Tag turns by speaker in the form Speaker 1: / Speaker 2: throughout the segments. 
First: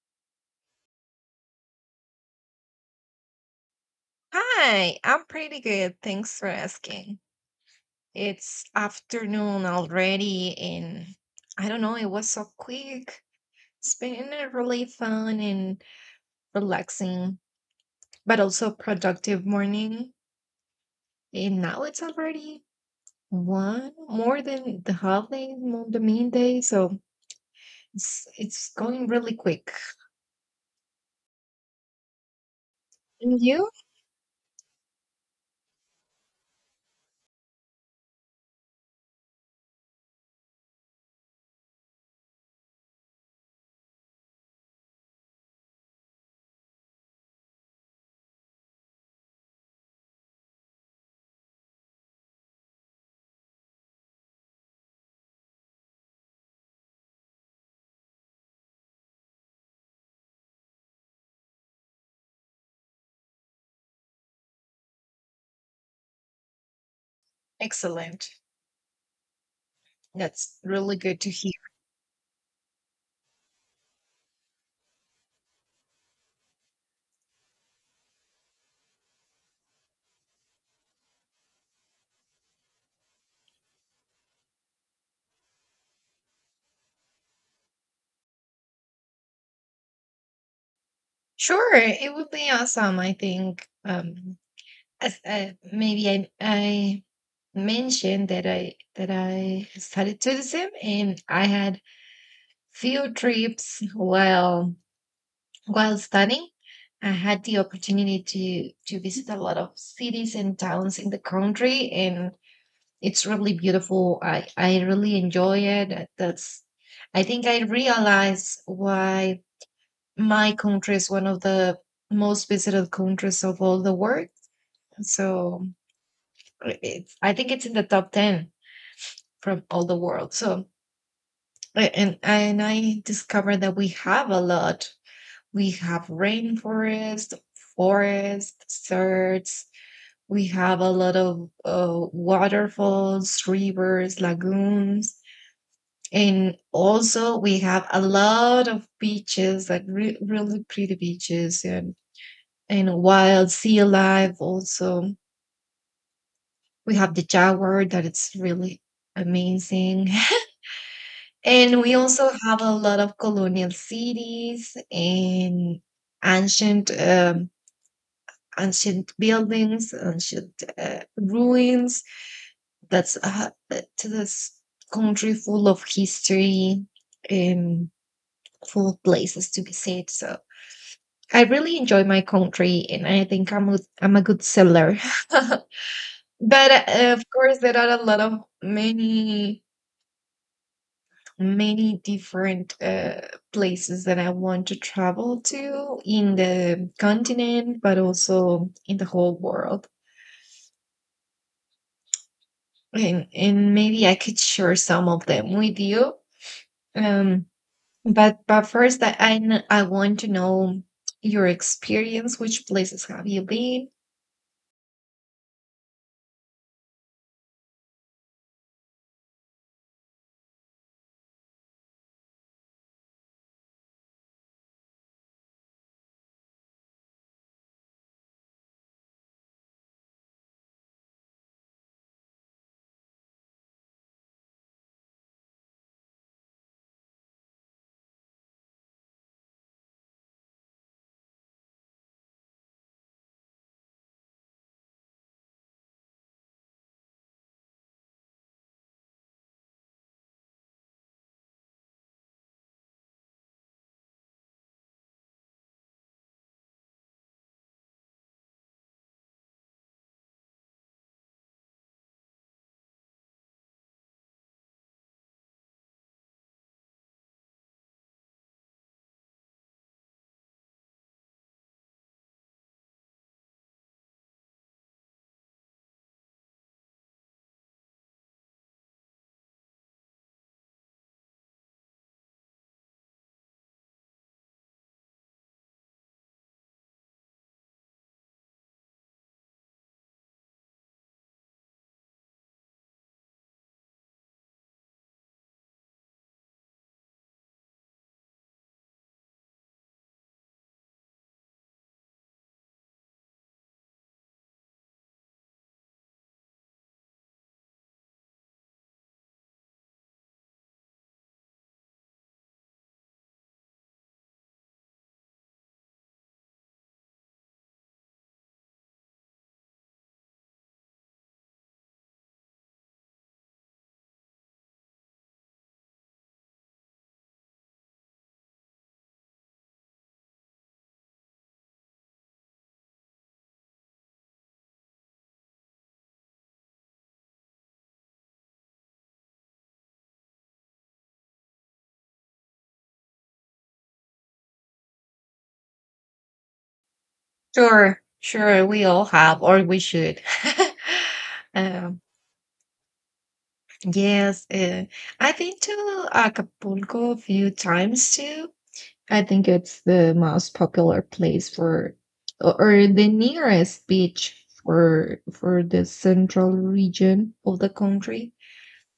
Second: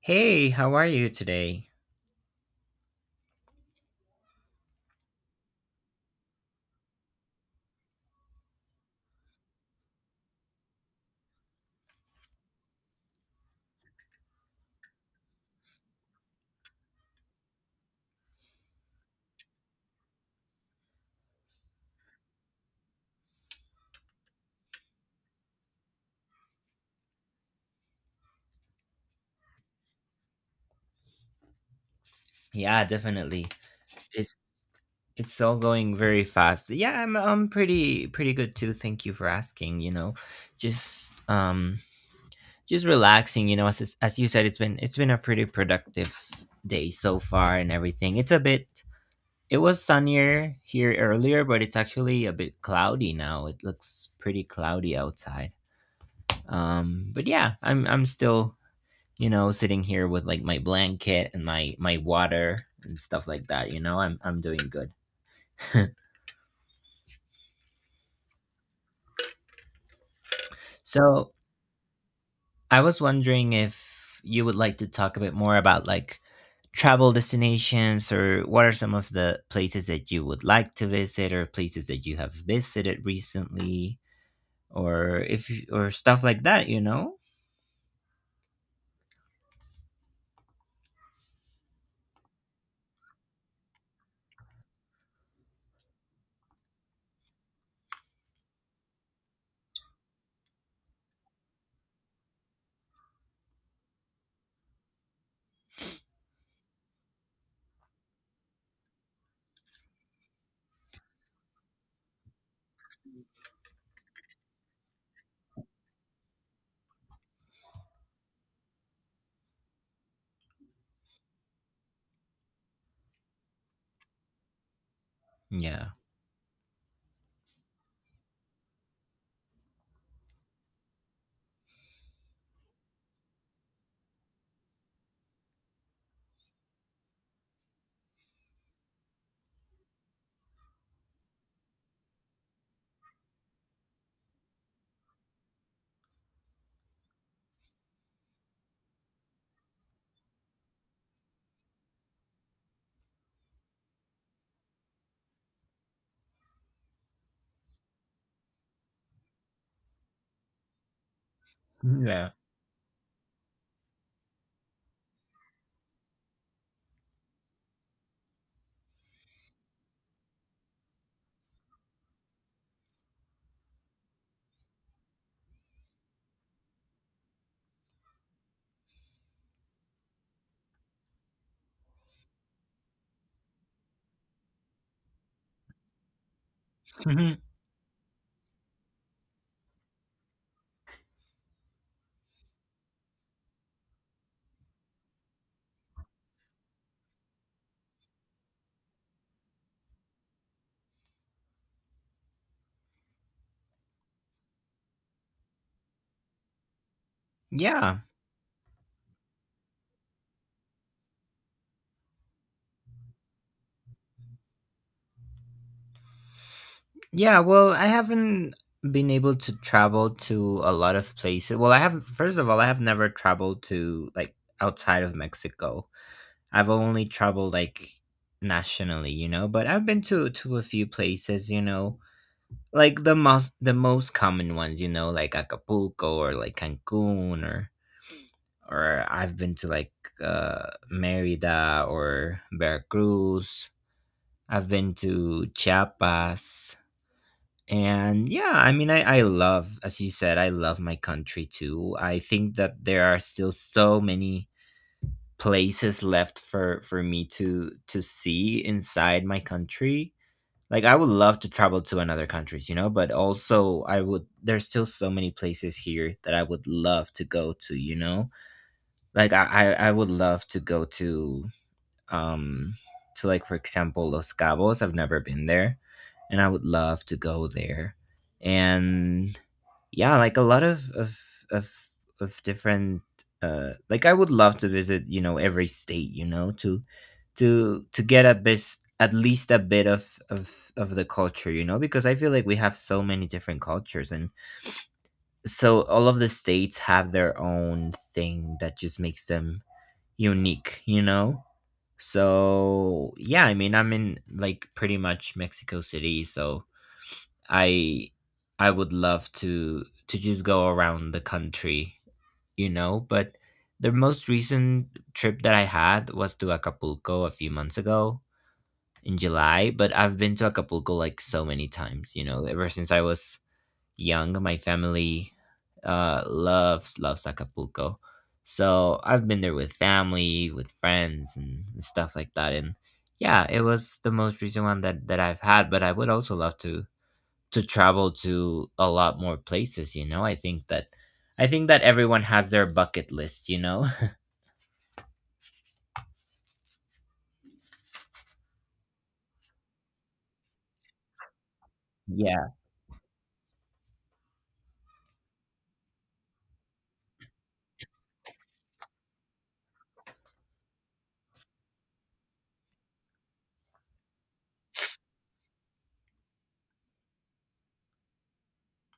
Speaker 1: Hey, how are you today?
Speaker 2: Hi, I'm pretty good. Thanks for asking. It's afternoon already, and I don't know, it was so quick. It's been a really fun and relaxing, but also productive morning. And now it's already one more than the holiday, more the main day, so it's going really quick.
Speaker 1: Yeah,
Speaker 2: And
Speaker 1: definitely.
Speaker 2: you?
Speaker 1: It's it's all going very fast. Yeah, I'm pretty good too. Thank you for asking. Just um just relaxing, you know, as you said it's been a pretty productive day so far and everything. It's a bit It was sunnier here earlier, but it's actually a bit cloudy now. It looks pretty cloudy outside. But yeah, I'm still sitting here with like my blanket and my water and stuff like that. I'm doing good.
Speaker 2: Excellent. That's really good to
Speaker 1: So
Speaker 2: hear.
Speaker 1: I was wondering if you would like to talk a bit more about like travel destinations, or what are some of the places that you would like to visit, or places that you have visited recently, or if or stuff like that.
Speaker 2: Sure, it would be awesome, I think. Maybe I mentioned that I studied tourism and I had few trips while studying. I had the opportunity to visit a lot of cities and towns in the country, and it's really beautiful. I really enjoy it. That's I think I realize why my country is one of the most visited countries of all the world. So
Speaker 1: Yeah.
Speaker 2: it's, I think it's in the top 10 from all the world. So, and I discovered that we have a lot. We have rainforest, forest, deserts. We have a lot of waterfalls, rivers, lagoons. And also, we have a lot of beaches, like really pretty beaches, and wild sea life. Also, we have the jaguar that it's really amazing. And we
Speaker 1: Yeah.
Speaker 2: also have a lot of colonial cities and ancient ancient buildings, ancient ruins. That's to this country full of history and full of places to visit. So I really enjoy my country, and I think I'm I'm a good seller. But of
Speaker 1: Mhm.
Speaker 2: course, there are a lot of many many different places that I want to travel to in the continent, but also in the whole world. And maybe I could share some of them with you. Um,
Speaker 1: Yeah.
Speaker 2: but first, I want to know your experience. Which places have you been?
Speaker 1: Yeah. Well, I haven't been able to travel to a lot of places. First of all, I have never traveled to like outside of Mexico. I've only traveled like nationally, you know, but I've been to a few places, you know, like the most common ones, you know, like Acapulco, or like Cancun, or I've been to like Merida or Veracruz. I've been to Chiapas. And yeah, I mean, I love, as you said, I love my country too. I think that there are still so many places left for me to see inside my country. Like, I would love to travel to another countries, you know, but also there's still so many places here that I would love to go to, you know? Like, I would love to go um to like for example Los Cabos. I've never been there and I would love to go there. And yeah, like a lot of of different like I would love to visit, you know, every state, you know, to get a bit at least a bit of the culture, you know, because I feel like we have so many different cultures and so all of the states have their own thing that just makes them unique, you know? So yeah, I mean, I'm in like pretty much Mexico City, so I I would love to just go around the country, you know, but the most recent trip that I had was to Acapulco a few months ago, in July, but I've been to Acapulco like so many times, you know, ever since I was young. My family loves Acapulco, so I've been there with family, with friends, and stuff like that. And yeah, it was the most recent one that I've had. But I would also love to travel to a lot more places. You know, I think that everyone has their bucket list. You know.
Speaker 2: Sure, sure, we all have, or we should. um,
Speaker 1: Yeah.
Speaker 2: yes, uh, I've been to Acapulco a few times too. I think it's the most popular place for or the nearest beach for the central region of the country.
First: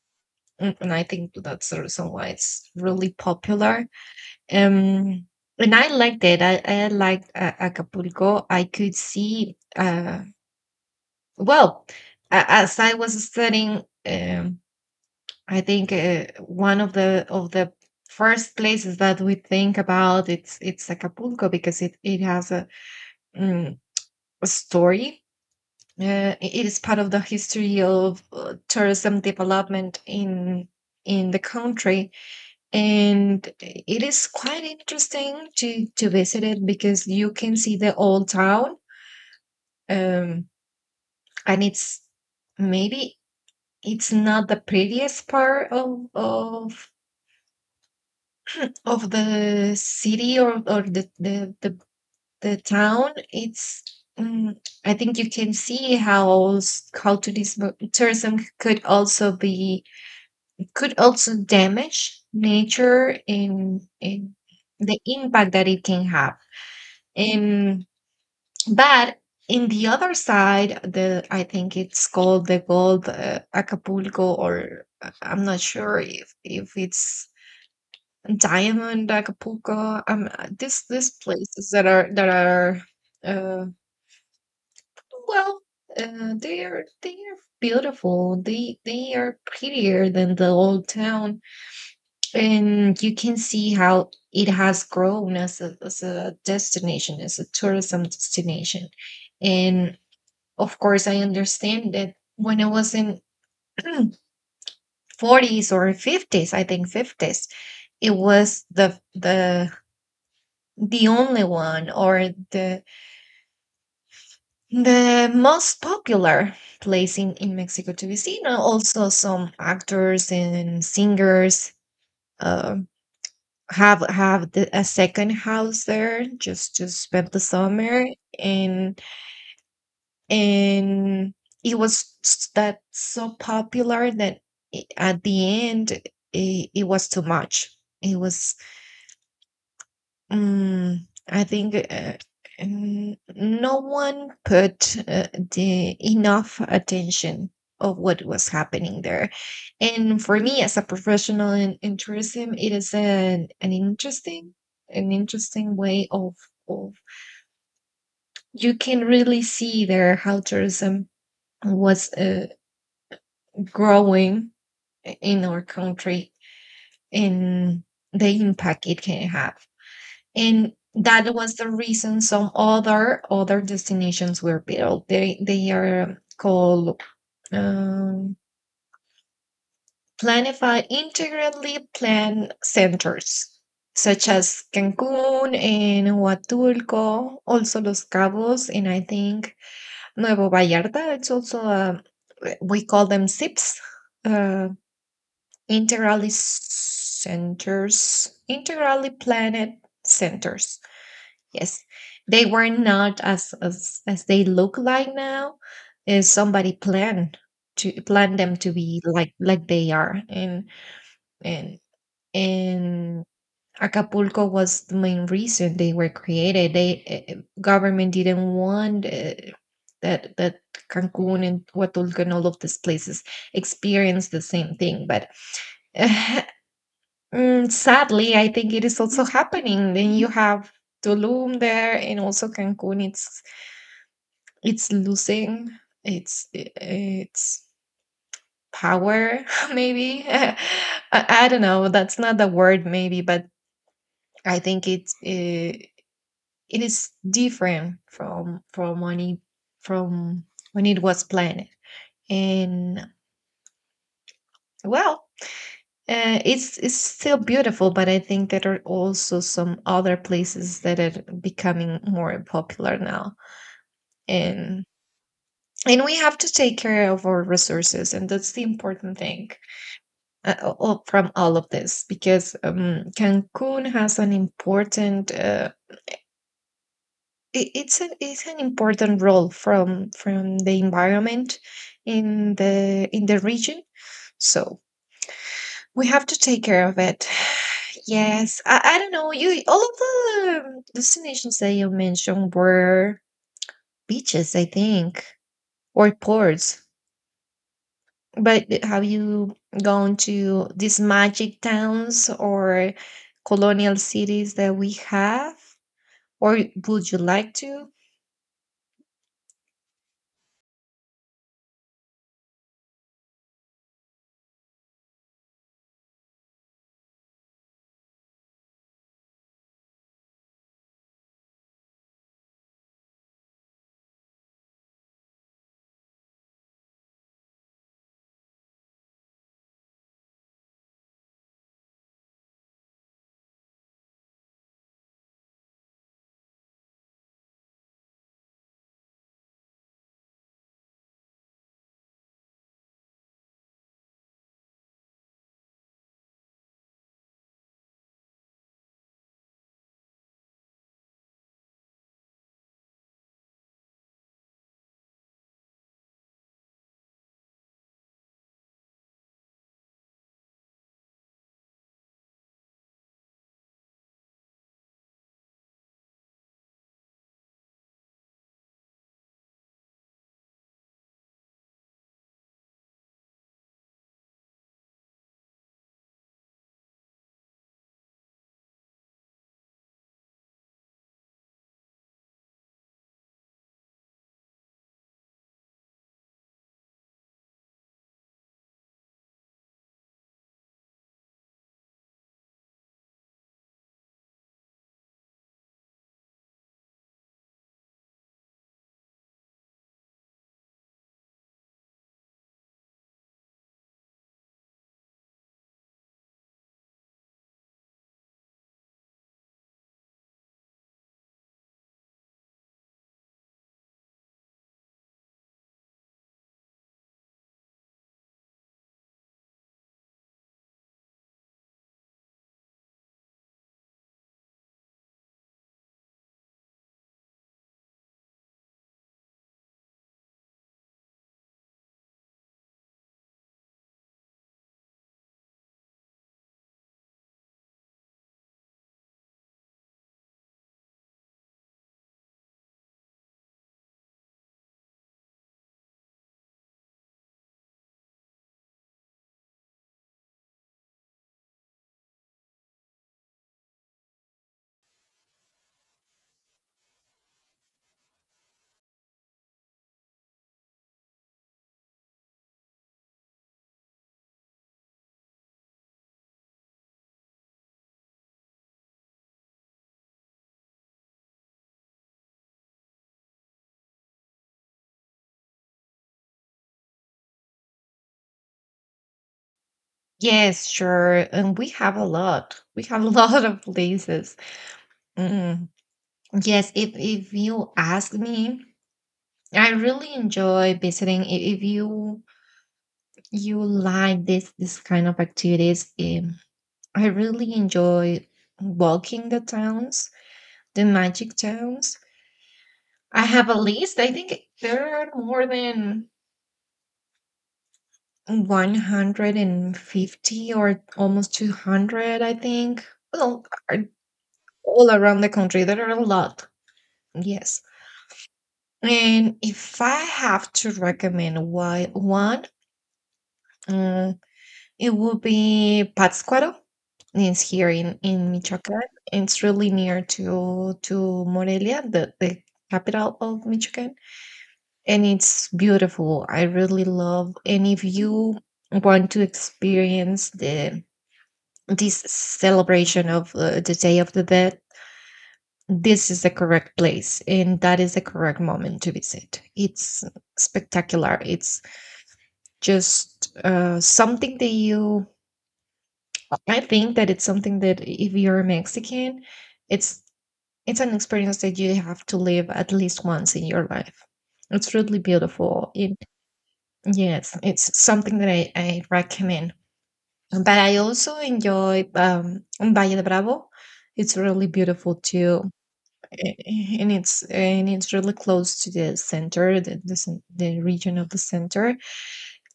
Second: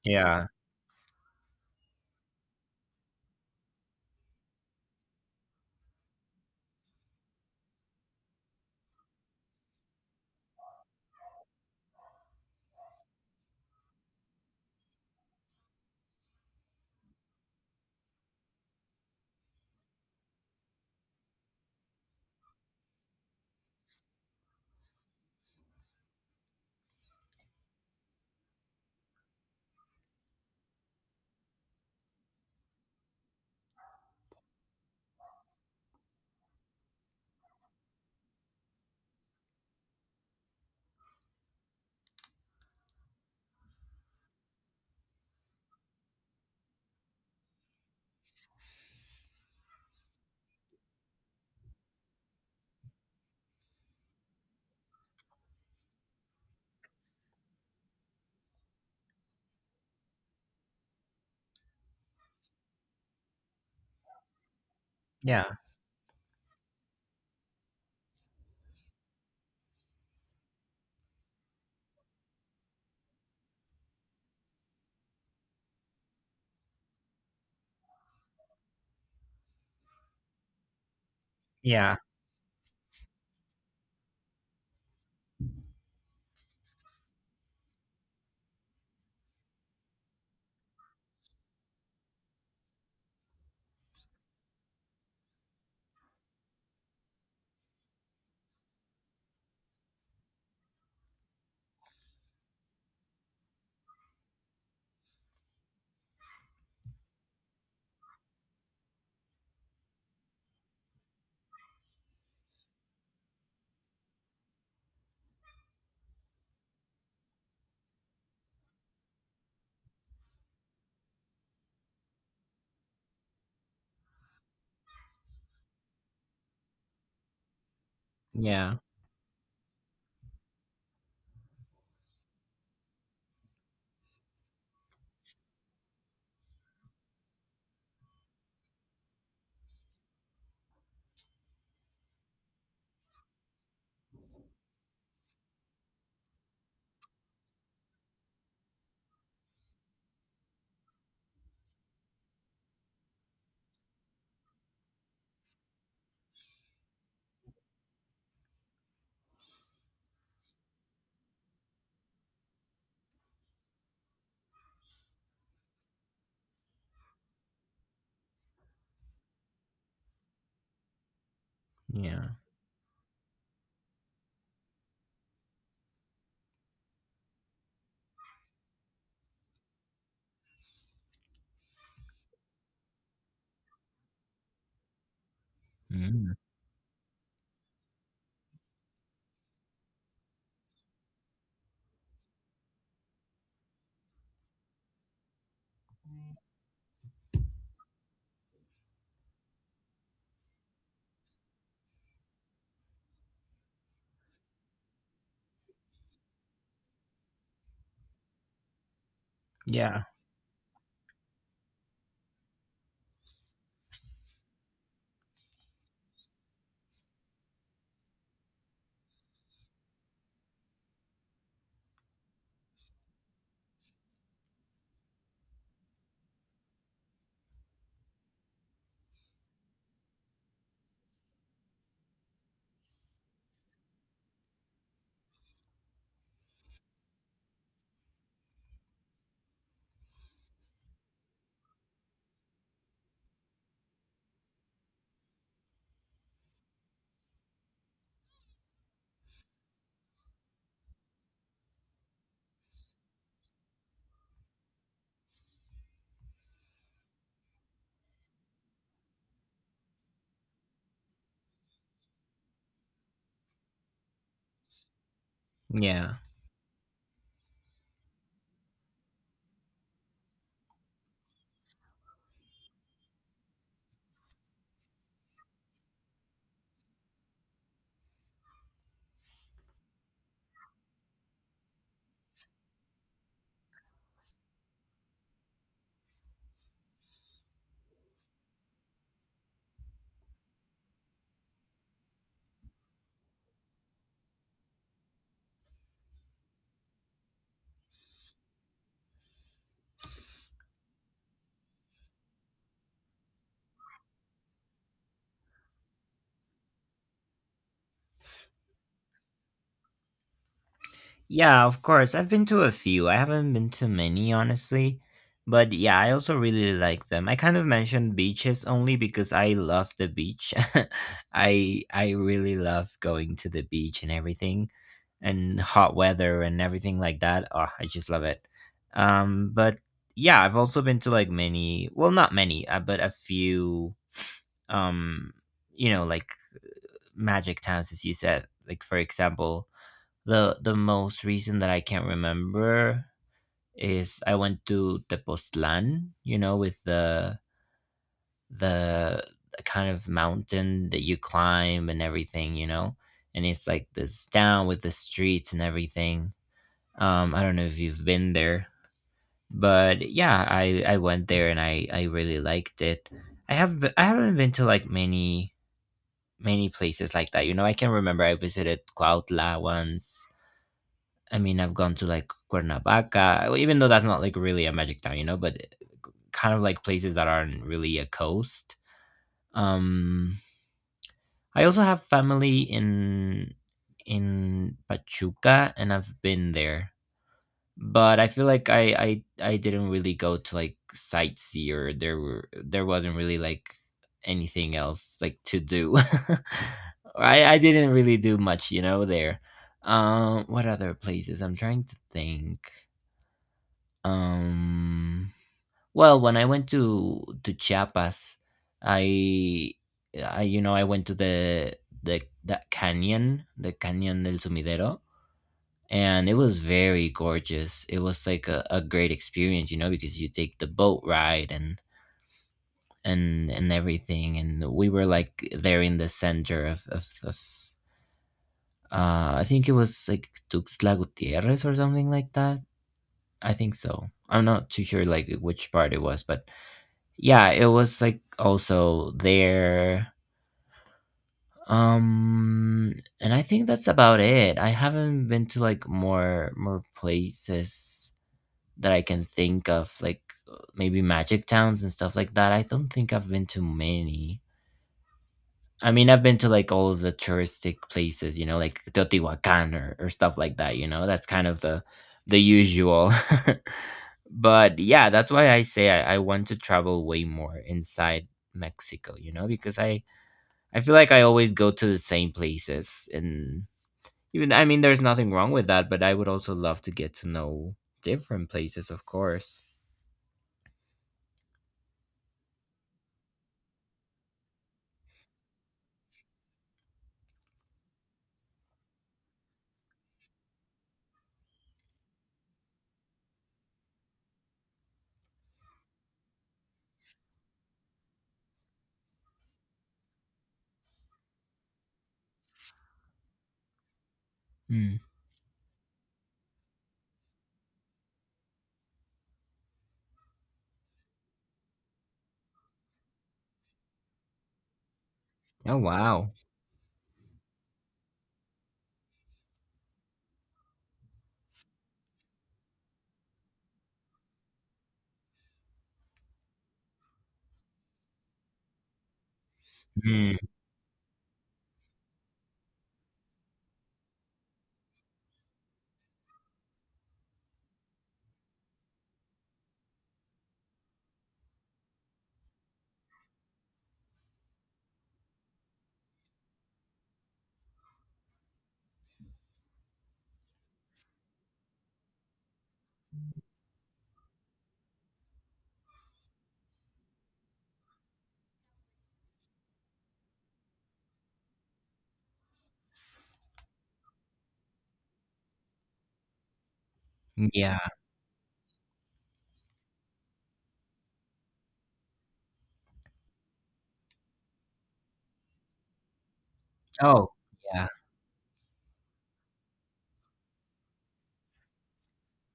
Speaker 1: Yeah.
Speaker 2: And I think that's the reason why it's really popular. Um and I liked it. I liked Acapulco. I could see well as I was studying. I think one of the first places that we think about it's Acapulco because it has a mm, story. It is part of the history of tourism development in the country, and it is quite interesting to visit it because you can see the old town, um, and it's maybe it's not the prettiest part of the city or the town. It's mm, I think you can see how tourism could also be could also damage nature in the
Speaker 1: Yeah.
Speaker 2: impact that it can have. And but in the other side, the, I think it's called the gold, Acapulco, or, I'm not sure if it's diamond Acapulco, this, these places that
Speaker 1: Yeah.
Speaker 2: are that are, uh, well, they're beautiful. They are prettier than the old town, and you can see how it has grown as a destination, as a tourism destination. And of course, I understand that when I was in 40s or 50s, I think 50s, it was the only one or the most popular place in Mexico to be seen. And also, some actors and singers uh, have the, a second house there just to spend the summer,
Speaker 1: Yeah.
Speaker 2: and and it was that so popular that, at the end it, it was too much. It was, I think, no one put the enough attention of what was happening there. And for me, as a professional in tourism, it is an interesting way of, you can really see there how tourism was growing in our country and the impact it can have. And that was the reason
Speaker 1: Yeah.
Speaker 2: some other other destinations were built. They are called, um, planify integrally planned centers, such as Cancun and
Speaker 1: Mm.
Speaker 2: Huatulco, also Los Cabos, and I think Nuevo Vallarta. It's also a, we call them SIPs, uh, integrally centers, integrally planned centers. Yes, they were not as as they look like now. Is somebody planned to plan them to be like they
Speaker 1: Yeah.
Speaker 2: are, and and Acapulco was the main reason they were created. They, government didn't want, that that Cancun and Huatulco and all of these places experience the same thing, but. Sadly, I think it is also happening. Then you have Tulum there and also Cancun. It's losing its power. Maybe, I don't know, that's not the word maybe, but I think it is different from when it was planned. And well, it's still beautiful, but I think there are also some other places that are becoming more popular now. and and
Speaker 1: Yeah.
Speaker 2: we have to take care of our resources, and that's the important thing, from all of this, because Cancun has an important, it's an important role from the environment in the region. So we have to take care of it. Yes, I don't know. You, all of the destinations that you mentioned were beaches, I think, or ports. But have you gone to these magic towns or colonial cities that we have? Or would you like to?
Speaker 1: Yeah, of course. I've been to a few. I haven't been to many, honestly. But yeah, I also really like them. I kind of mentioned beaches only because I love the beach. I really love going to the beach and everything, and hot weather and everything like that. Oh, I just love it. But yeah, I've also been to like many, well, not many, but a few, um, you know, like magic towns, as you said. Like for example, the most recent that I can't remember is I went to Tepoztlan, you know, with the kind of mountain that you climb and everything, you know, and it's like this town with the streets and everything. I don't know if you've been there, but yeah, I went there and I really liked it. I haven't been to like many places like that. You know, I can remember I visited Cuautla once. I mean, I've gone to like Cuernavaca, well, even though that's not like really a magic town, you know, but kind of like places that aren't really a coast. Um, I also have family in Pachuca, and I've been there, but I feel like I didn't really go to like sightsee, or there wasn't really like anything else like to do. Or I didn't really do much, you know, there. What other places? I'm trying to think. Um, well, when I went to Chiapas, I, I, you know, I went to the that canyon, the Canyon del Sumidero, and it was very gorgeous. It was like a great experience, you know, because you take the boat ride and and everything, and we were like there in the center of I think it was like Tuxtla Gutierrez or something like that. I think so. I'm not too sure like which part it was, but yeah, it was like also there. um and I think that's about it. I haven't been to like more places that I can think of, like maybe magic towns and stuff like that. I don't think I've been to many. I mean, I've been to like all of the touristic places, you know, like Teotihuacan, or stuff like that, you know. That's kind of the usual. But yeah, that's why I say I want to travel way more inside Mexico, you know, because I feel like I always go to the same places, and even, I mean, there's nothing wrong with that, but I would also love to get to know different places, of course.
Speaker 2: Yes, sure. And we have a lot. We have a lot of places. Mm. Yes, if you ask me, I really enjoy visiting. If you you like this kind of activities, I really enjoy walking the towns, the magic towns. I have a list. I think there
Speaker 1: Mm.
Speaker 2: are more than 150 or almost 200, I think. Well, a- all around the country,
Speaker 1: Oh
Speaker 2: there are a
Speaker 1: wow.
Speaker 2: lot. Yes. And if I have to recommend why one, uh, it would be Pátzcuaro. It's here in Michoacán. It's really near
Speaker 1: Mm.
Speaker 2: to Morelia, the capital of Michoacán. And it's beautiful. I really love. And if you want to experience the this celebration of the Day of the Dead, this is the correct place, and that is the correct moment to visit. It's spectacular. It's just something that you. I think that it's something that if you're a Mexican, it's it's an experience that you have to live at least once in your life. It's really beautiful. Yes,
Speaker 1: Yeah.
Speaker 2: it's something that I recommend. But I also enjoy Valle de Bravo. It's really beautiful too,
Speaker 1: Oh,
Speaker 2: and
Speaker 1: yeah.
Speaker 2: it's really close to the center, the region of the center.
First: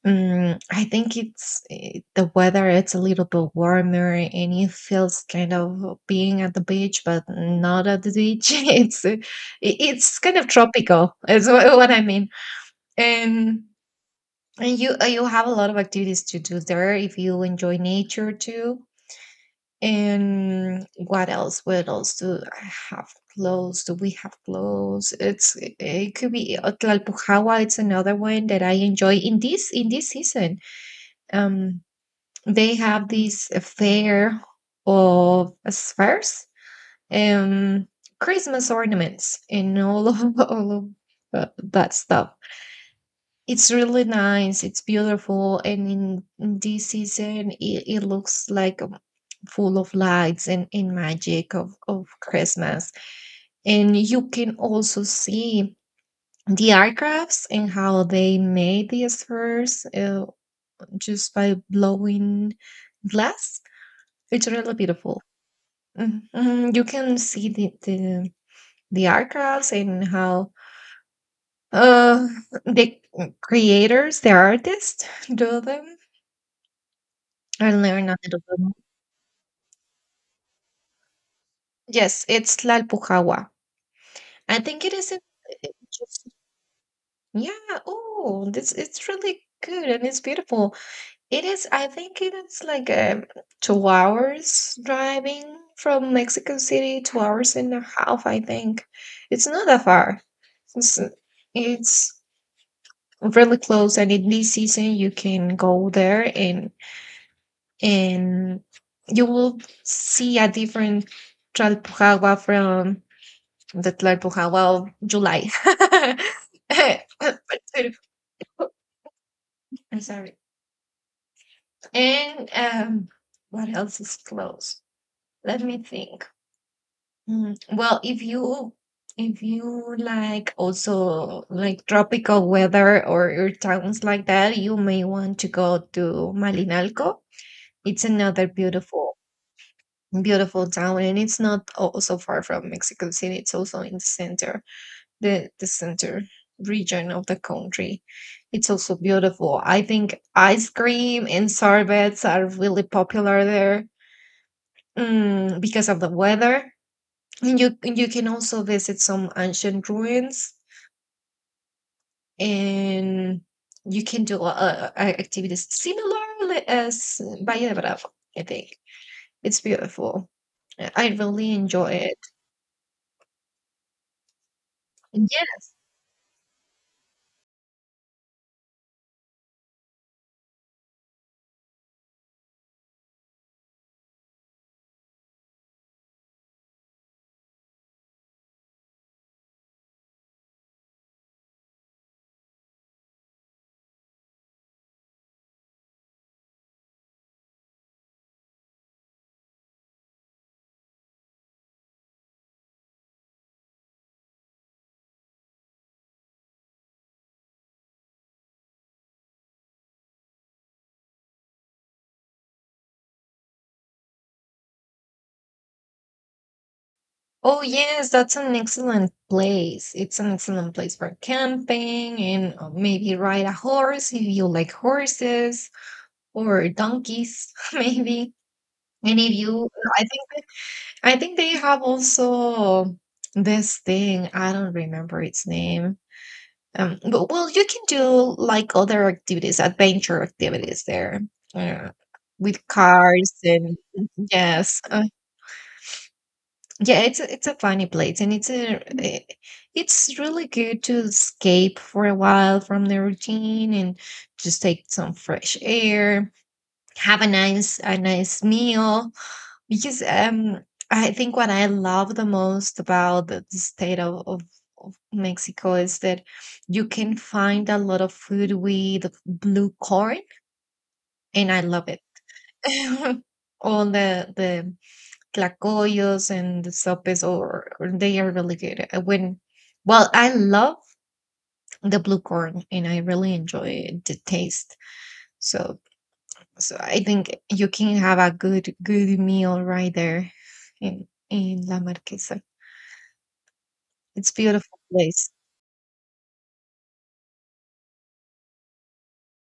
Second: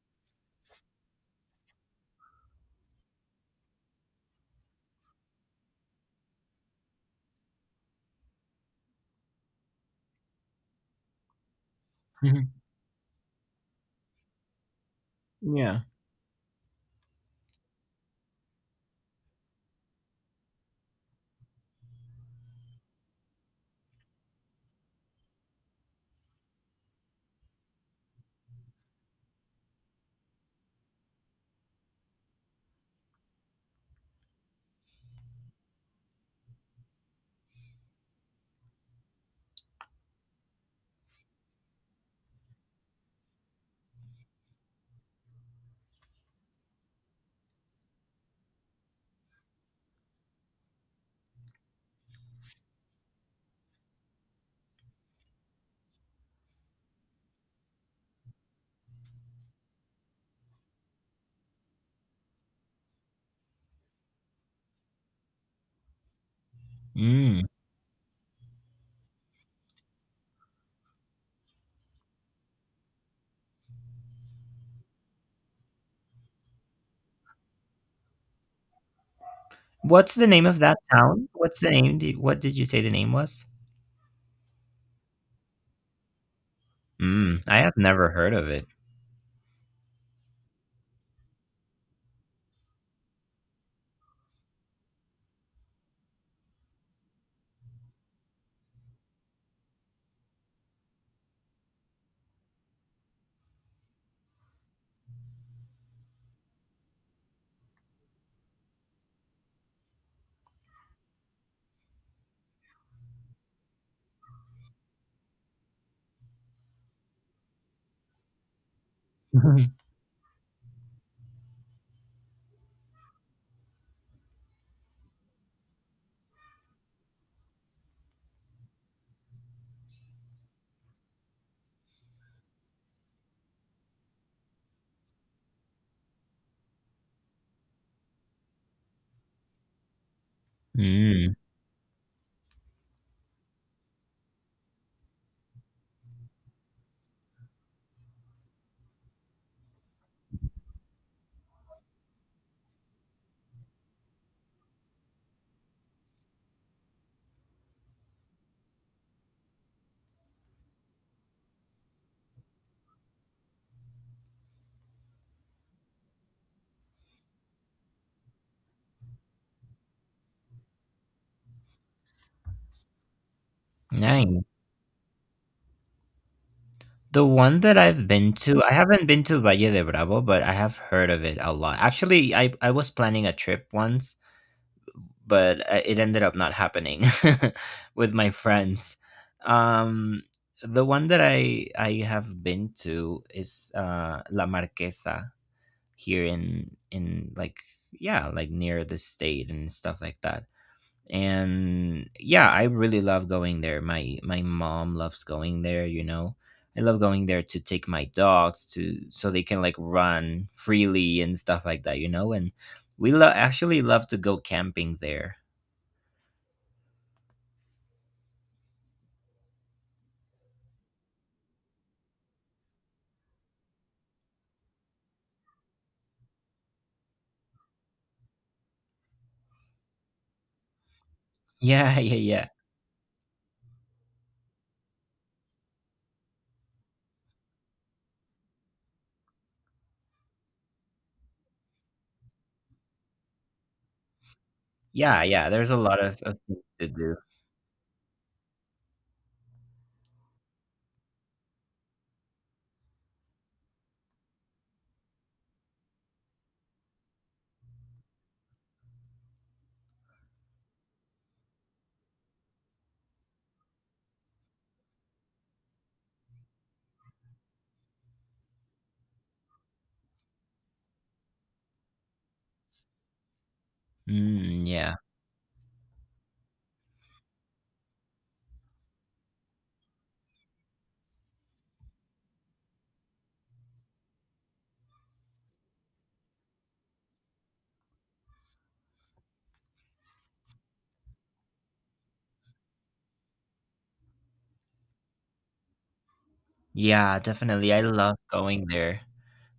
Speaker 2: I think it's the weather. It's a little bit warmer, and it feels kind of being at the beach, but not at the beach. It's, it's kind of tropical. Is what I mean, and and you, you have a lot of
Speaker 1: yeah.
Speaker 2: activities to do there if you enjoy nature too. And what else? What else do I have close? Do we have close? It could be, Tlalpujahua. It's another one that I enjoy in this season. Um, they have this fair of spheres and Christmas ornaments and all of all of, uh, that stuff. It's really nice. It's beautiful, and in this season, it looks like, full of lights and magic of Christmas. And you can also see the aircrafts and how they made the spheres, just by blowing glass. It's really beautiful. Mhm. Mhm. You can
Speaker 1: Mm.
Speaker 2: see the aircrafts and how, uh, the creators, the artists, do them. I learned a little bit more.
Speaker 1: What's the name of that town? What's the name?
Speaker 2: Yes,
Speaker 1: What did
Speaker 2: it's
Speaker 1: you say the name was?
Speaker 2: Tlalpujahua. I think it is in it just
Speaker 1: Mm. I have
Speaker 2: yeah,
Speaker 1: never heard of
Speaker 2: oh,
Speaker 1: it.
Speaker 2: this it's really good and it's beautiful. It is, I think it is like, two hours driving from Mexico City, two hours and a half, I think. It's not that far. It's it's really close, and in this season you can go there and you will see a different Tlalpujahua from that Liverpool, well, July. I'm sorry. And what else is close? Let me think. Well, if you like also like tropical weather or your towns like that, you may want to go to Malinalco. It's another beautiful town, and
Speaker 1: mm.
Speaker 2: it's not also far from Mexico City. It's also in the center, the center region of the country. It's also beautiful. I think ice cream and sorbets are really popular there, because of the weather. And you can also visit some ancient ruins, and you can do activities similar as Valle de Bravo. I think it's beautiful. I really enjoy
Speaker 1: Nice.
Speaker 2: it.
Speaker 1: The one that I've been to, I haven't been to Valle de Bravo, but I have heard of it a lot. Actually, I was planning a trip once, but it ended up not happening with my friends. Um, the one that I have been to is La Marquesa, here in like yeah, like near the state and stuff like that. And yeah, I really love going there. My mom loves going there. You know, I love going there to take my dogs to, so they can like run freely and stuff like that. You know, and actually love to go camping there.
Speaker 2: Oh, yes, that's an excellent place. It's an excellent place for camping and maybe ride a horse if you like horses or donkeys, maybe. And if you, I think, I think they have
Speaker 1: Yeah, yeah, yeah.
Speaker 2: also this thing. I don't remember its name. You can do like other activities, adventure activities there, uh, with cars and yes,
Speaker 1: Yeah, yeah, there's a lot of things to
Speaker 2: yeah,
Speaker 1: do.
Speaker 2: it's a funny place, and eh, it's really good to escape for a while from the routine and just take some fresh air, have a nice meal. Because I think what I love the most about the state of Mexico is that you can find a lot of food with blue corn, and I love it. All the
Speaker 1: Mm,
Speaker 2: the
Speaker 1: yeah.
Speaker 2: tlacoyos and the sopes, or they are really good. I love the blue corn and I really enjoy the taste. So, so I think you can have a good meal right there in La Marquesa. It's beautiful place.
Speaker 1: Yeah, definitely. I love going there.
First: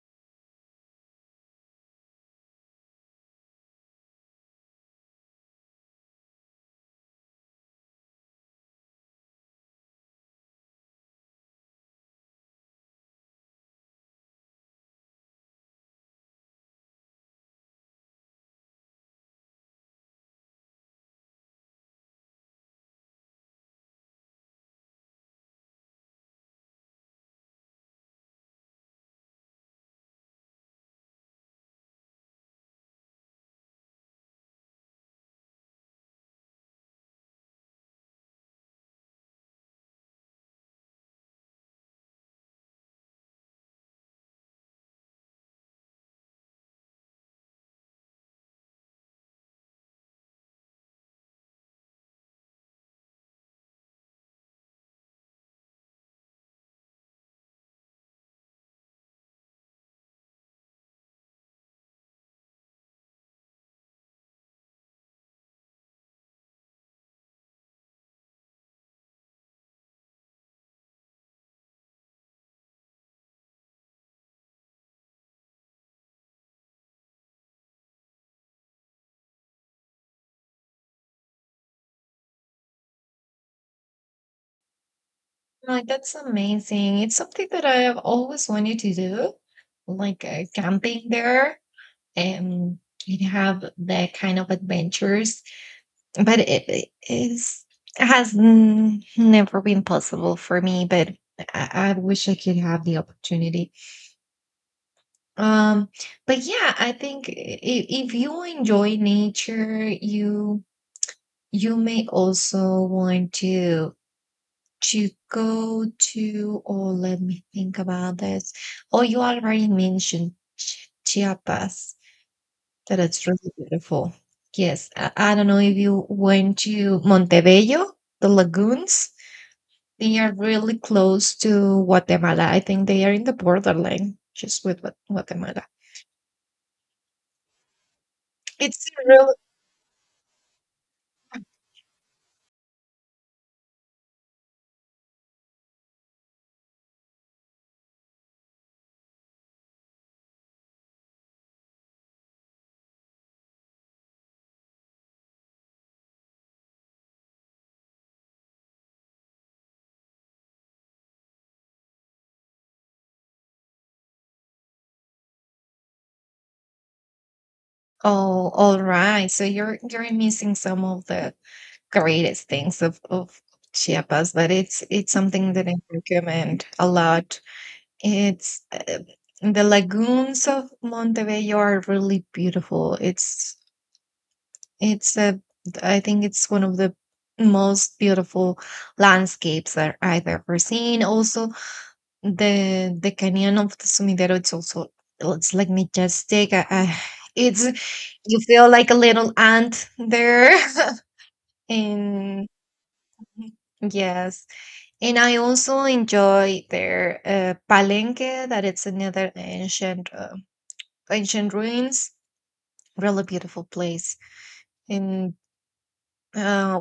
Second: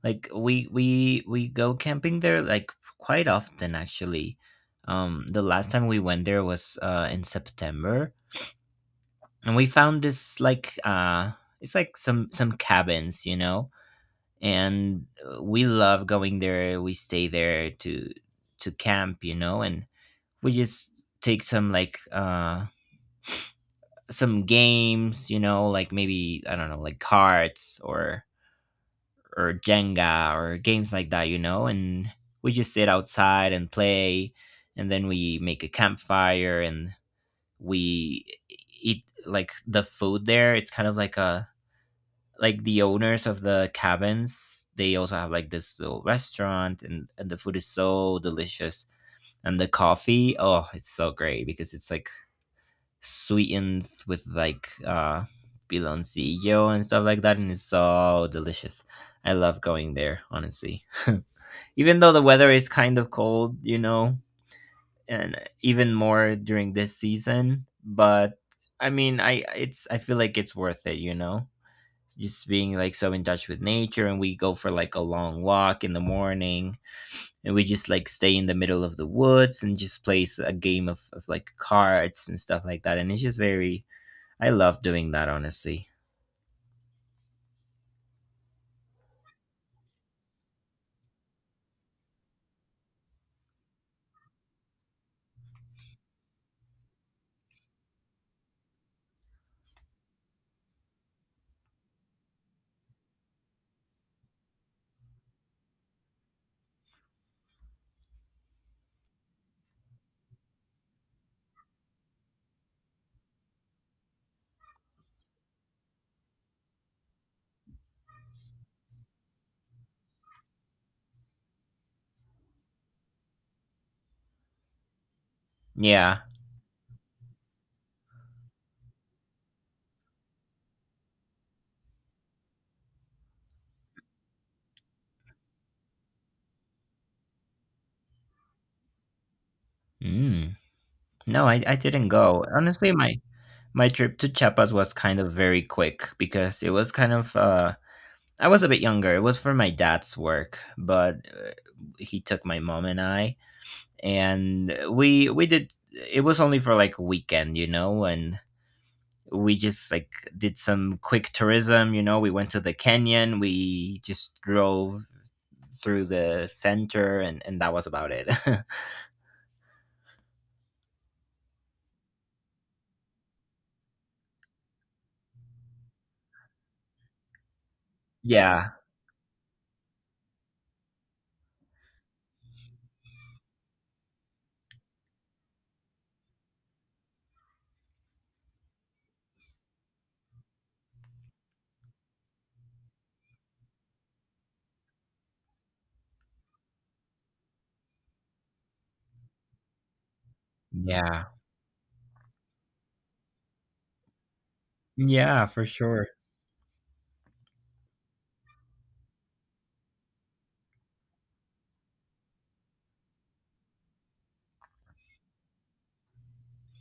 Speaker 1: Like we go camping there like quite often actually. Um, the last time we went there was in September, and we found this like it's like some cabins, you know. And we love going there. We stay there to camp, you know, and we just take some like some games, you know, like maybe, I don't know, like cards or Jenga or games like that, you know, and we just sit outside and play, and then we make a campfire, and eat like the food there. It's kind of like a like the owners of the cabins, they also have like this little restaurant, and the food is so delicious. And the coffee, oh, it's so great because it's like sweetened with like piloncillo and stuff like that, and it's so delicious. I love going there, honestly. Even though the weather is kind of cold, you know, and even more during this season, but I mean, I it's, I feel like it's worth it, you know, just being like so in touch with nature, and we go for like a long walk in the morning, and we just like stay in the middle of the woods and just plays a game of like cards and stuff like that, and it's just very, I love doing that, honestly.
Speaker 2: Like that's amazing. It's something that I have always wanted to do, like camping there and you have that kind of adventures but it is it has never been possible for me, but I wish I could have the opportunity. um but yeah, I think if you enjoy nature you you may also want to go to, or let me think about this. Oh, you already mentioned chiapas, that it's really beautiful. Yes, I don't know if you
Speaker 1: Yeah.
Speaker 2: went to montebello, the lagoons. They are really close to Guatemala. I think they are in the borderline just with Guatemala. It's a real
Speaker 1: Mm. No, I didn't go. Honestly, my trip to Chiapas was kind of very quick because it was kind of I was a bit younger. It was for my dad's work, but he took my mom and I, and we did, it was only for like a weekend, you know, and we just like did some quick tourism, you know. We went to the canyon, we just drove through the center, and that was about it.
Speaker 2: Oh, all right. So you're missing some of the greatest things of Chiapas, but it's something that I recommend a lot. It's
Speaker 1: Yeah.
Speaker 2: The lagoons of Montebello are really beautiful. It's a I think it's one of the most beautiful landscapes that I've ever seen. Also, the canyon of the Sumidero, it's also it's like majestic. I, it's You feel like a little ant there,
Speaker 1: Yeah.
Speaker 2: and yes, and I
Speaker 1: Yeah, for
Speaker 2: also
Speaker 1: sure.
Speaker 2: enjoy their Palenque, that it's another ancient ruins. Really beautiful place, and uh,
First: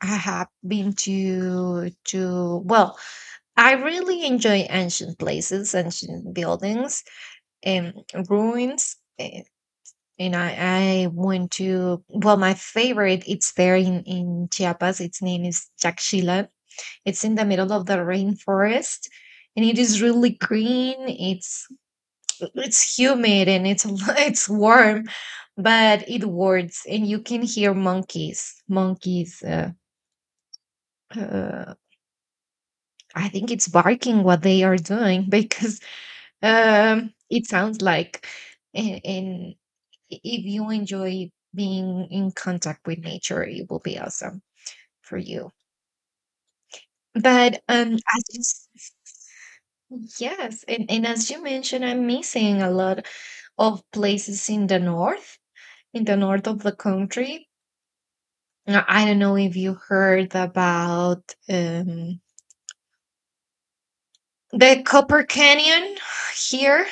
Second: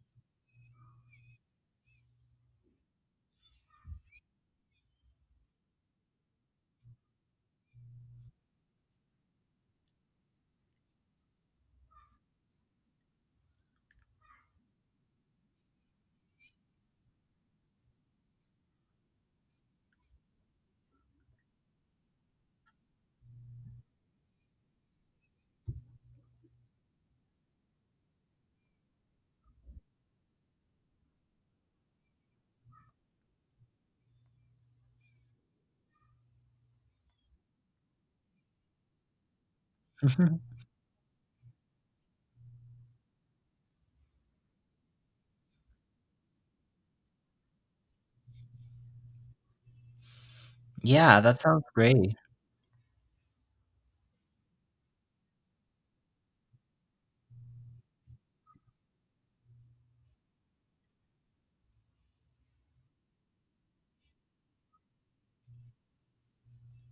Speaker 2: I have been to well, I really enjoy ancient places, ancient buildings, um, ruins. And I went to, well, my favorite, it's there in Chiapas. Its name is Chaxila. It's in the middle of the rainforest and it is really green. It's humid and it's it's warm, but it warts and you can hear monkeys. Uh, I think it's barking what they are doing, because it sounds like, and, and if you enjoy being in contact with nature, it will be awesome for you. But as you s- Yes, and
Speaker 1: Yeah,
Speaker 2: as
Speaker 1: that
Speaker 2: you
Speaker 1: sounds
Speaker 2: mentioned, I'm
Speaker 1: great.
Speaker 2: missing a lot of places in the north of the country. I don't know if you heard about um, the Copper Canyon here.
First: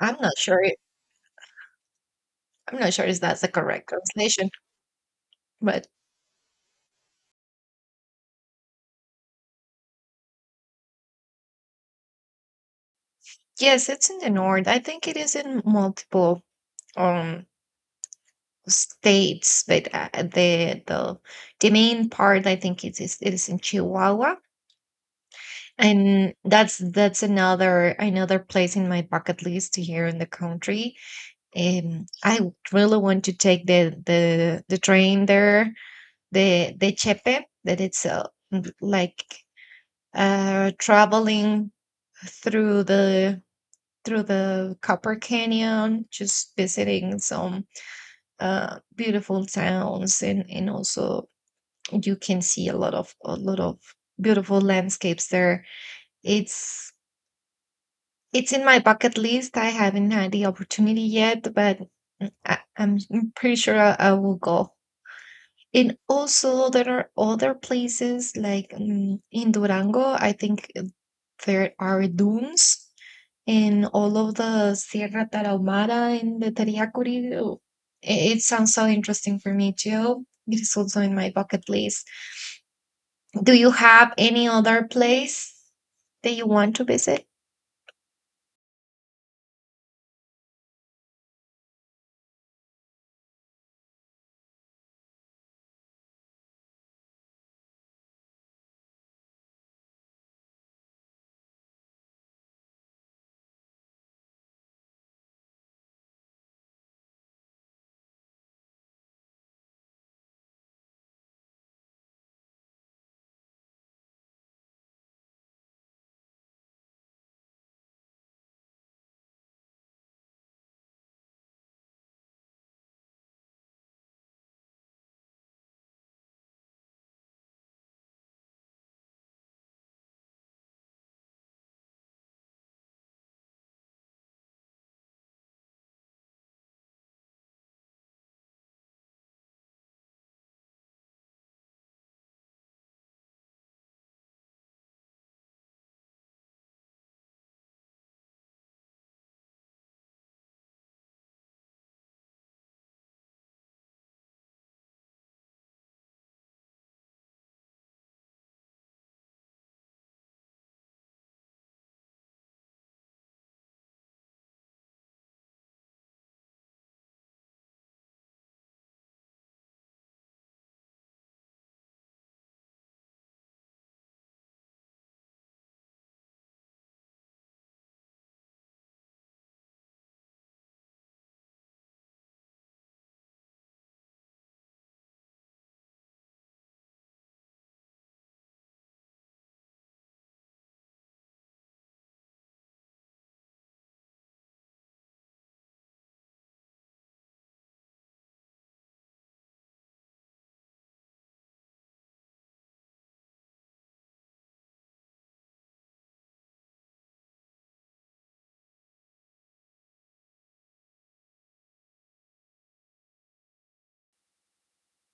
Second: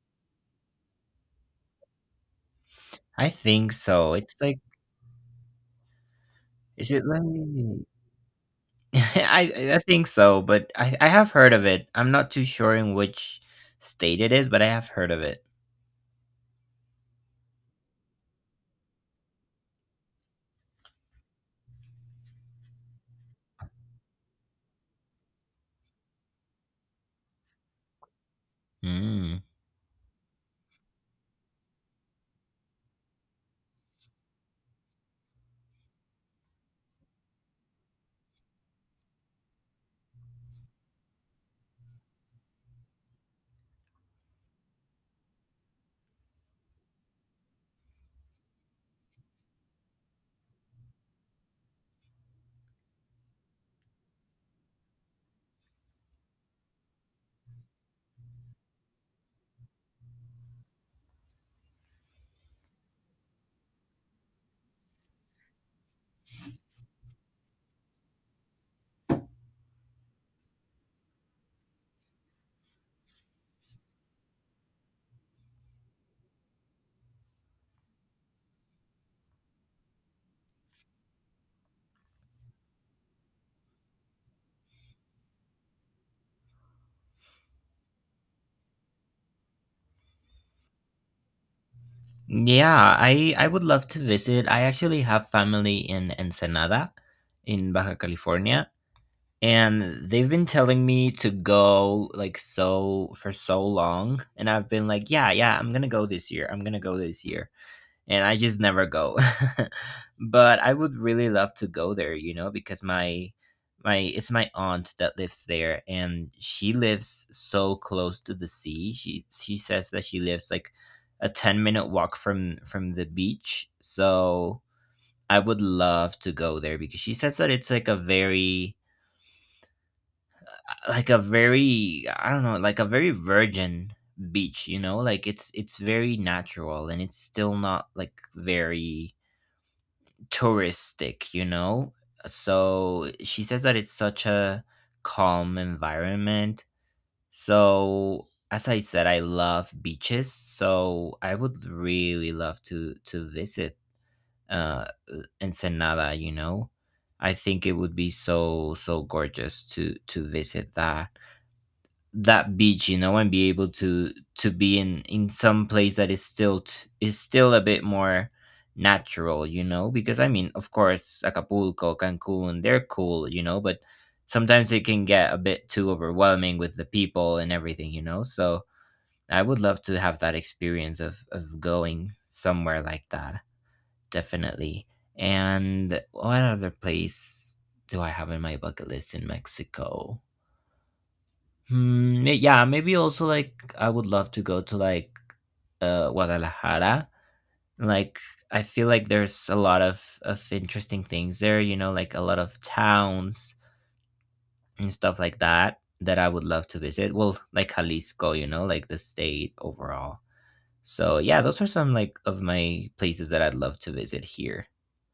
Speaker 2: I'm not sure. I'm not sure if
Speaker 1: I
Speaker 2: that's the
Speaker 1: think
Speaker 2: correct
Speaker 1: so. It's
Speaker 2: translation,
Speaker 1: like,
Speaker 2: but
Speaker 1: is it like I think so, but I have heard of it. I'm not too sure in which
Speaker 2: yes, it's in
Speaker 1: state
Speaker 2: the
Speaker 1: it is, but I
Speaker 2: north. I
Speaker 1: have
Speaker 2: think
Speaker 1: heard
Speaker 2: it
Speaker 1: of
Speaker 2: is
Speaker 1: it.
Speaker 2: in multiple um states, but the main part, I think it is in Chihuahua, and that's another place in my
Speaker 1: Mm.
Speaker 2: bucket list here in the country. I really want to take the the train there, the Chepe, that it's like traveling through the Copper Canyon, just visiting some beautiful towns and also you can see a lot of beautiful landscapes there. it's it's in my bucket list. I haven't had the opportunity yet, but I'm pretty sure I will go. And also there are other places like in durango, I think there are dunes in all of the sierra tarahumara and the tariyacuri. It sounds so interesting for me too. It is also in my bucket list. Do you have any other place that you want to visit?
Speaker 1: Yeah, I would love to visit. I actually have family in Ensenada, in Baja California, and they've been telling me to go like so for so long, and I've been like, yeah, yeah, I'm gonna go this year. I'm gonna go this year. And I just never go. But I would really love to go there, you know, because my it's my aunt that lives there, and she lives so close to the sea. She says that she lives like a 10-minute walk from the beach. So I would love to go there because she says that it's like a very like a very, I don't know, like a very virgin beach, you know? Like it's very natural, and it's still not like very touristic, you know? So she says that it's such a calm environment. So as I said, I love beaches, so I would really love to visit uh Ensenada, you know? I think it would be so so gorgeous to visit that that beach, you know, and be able to be in some place that is still is still a bit more natural, you know, because I mean, of course Acapulco, Cancun, they're cool, you know, but sometimes it can get a bit too overwhelming with the people and everything, you know. So I would love to have that experience of going somewhere like that, definitely. And what other place do I have in my bucket list in Mexico? Hmm, yeah, maybe also like I would love to go to like Guadalajara. Like I feel like there's a lot of interesting things there, you know, like a lot of towns and stuff like that that I would love to visit. Well, like Jalisco, you know, like the state overall. So, yeah, those are some like of my places that I'd love to visit here.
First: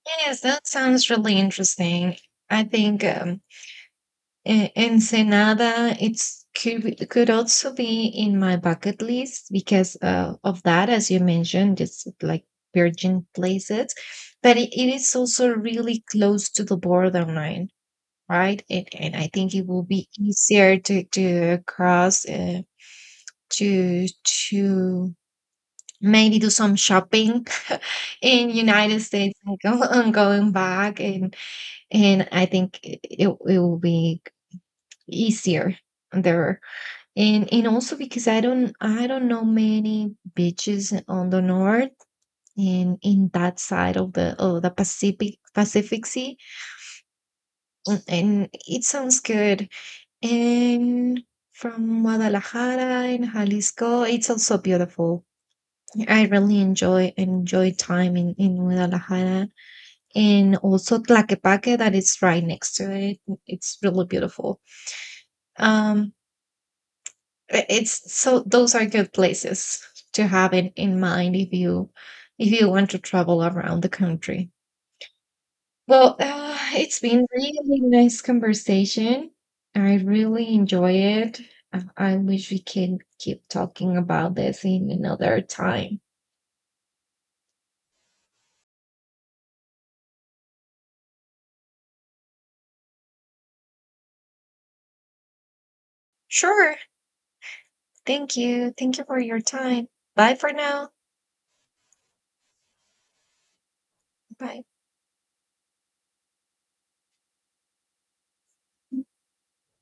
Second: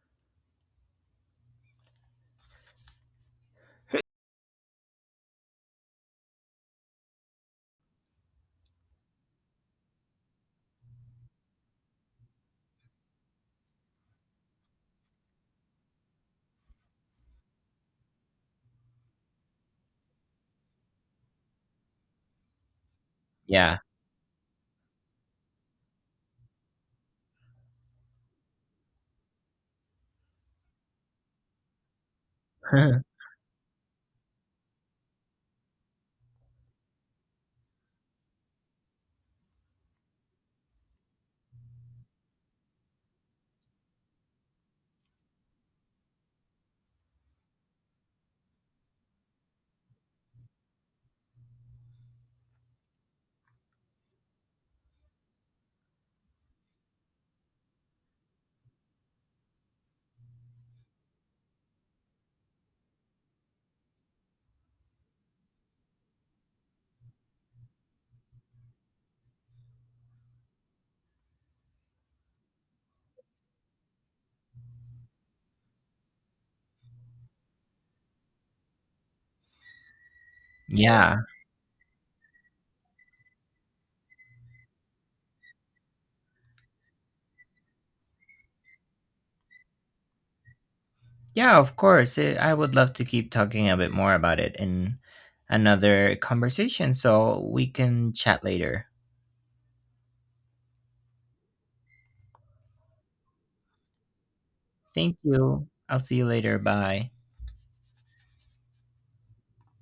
Speaker 2: Yes, that sounds really interesting. I think Ensenada could also be in my bucket list because of that, as you mentioned, it's like virgin places, but it is also really close to the borderline, right? And I think it will be easier to cross
Speaker 1: Yeah.
Speaker 2: to to maybe do some shopping in United States and, go, and going back, and I think it will be easier there. And also because I don't know many beaches on the north and in that side of the Pacific Sea, and it sounds good. And from Guadalajara in Jalisco, it's also beautiful. I really enjoy time in Guadalajara, and also Tlaquepaque, that is right next to it. It's really beautiful. Um I- it's So those are good places to have in mind if you want to travel around the country. Well, it's been really nice conversation. I really enjoy
Speaker 1: yeah.
Speaker 2: it. I wish we can keep talking about this in another time.
Speaker 1: Yeah, of course. I would love to keep talking a bit more about it in another
Speaker 2: Sure.
Speaker 1: conversation, so we can
Speaker 2: Thank
Speaker 1: chat
Speaker 2: you.
Speaker 1: later.
Speaker 2: Thank you for your time. Bye for now. Bye.
Speaker 1: Thank you. I'll see you later. Bye.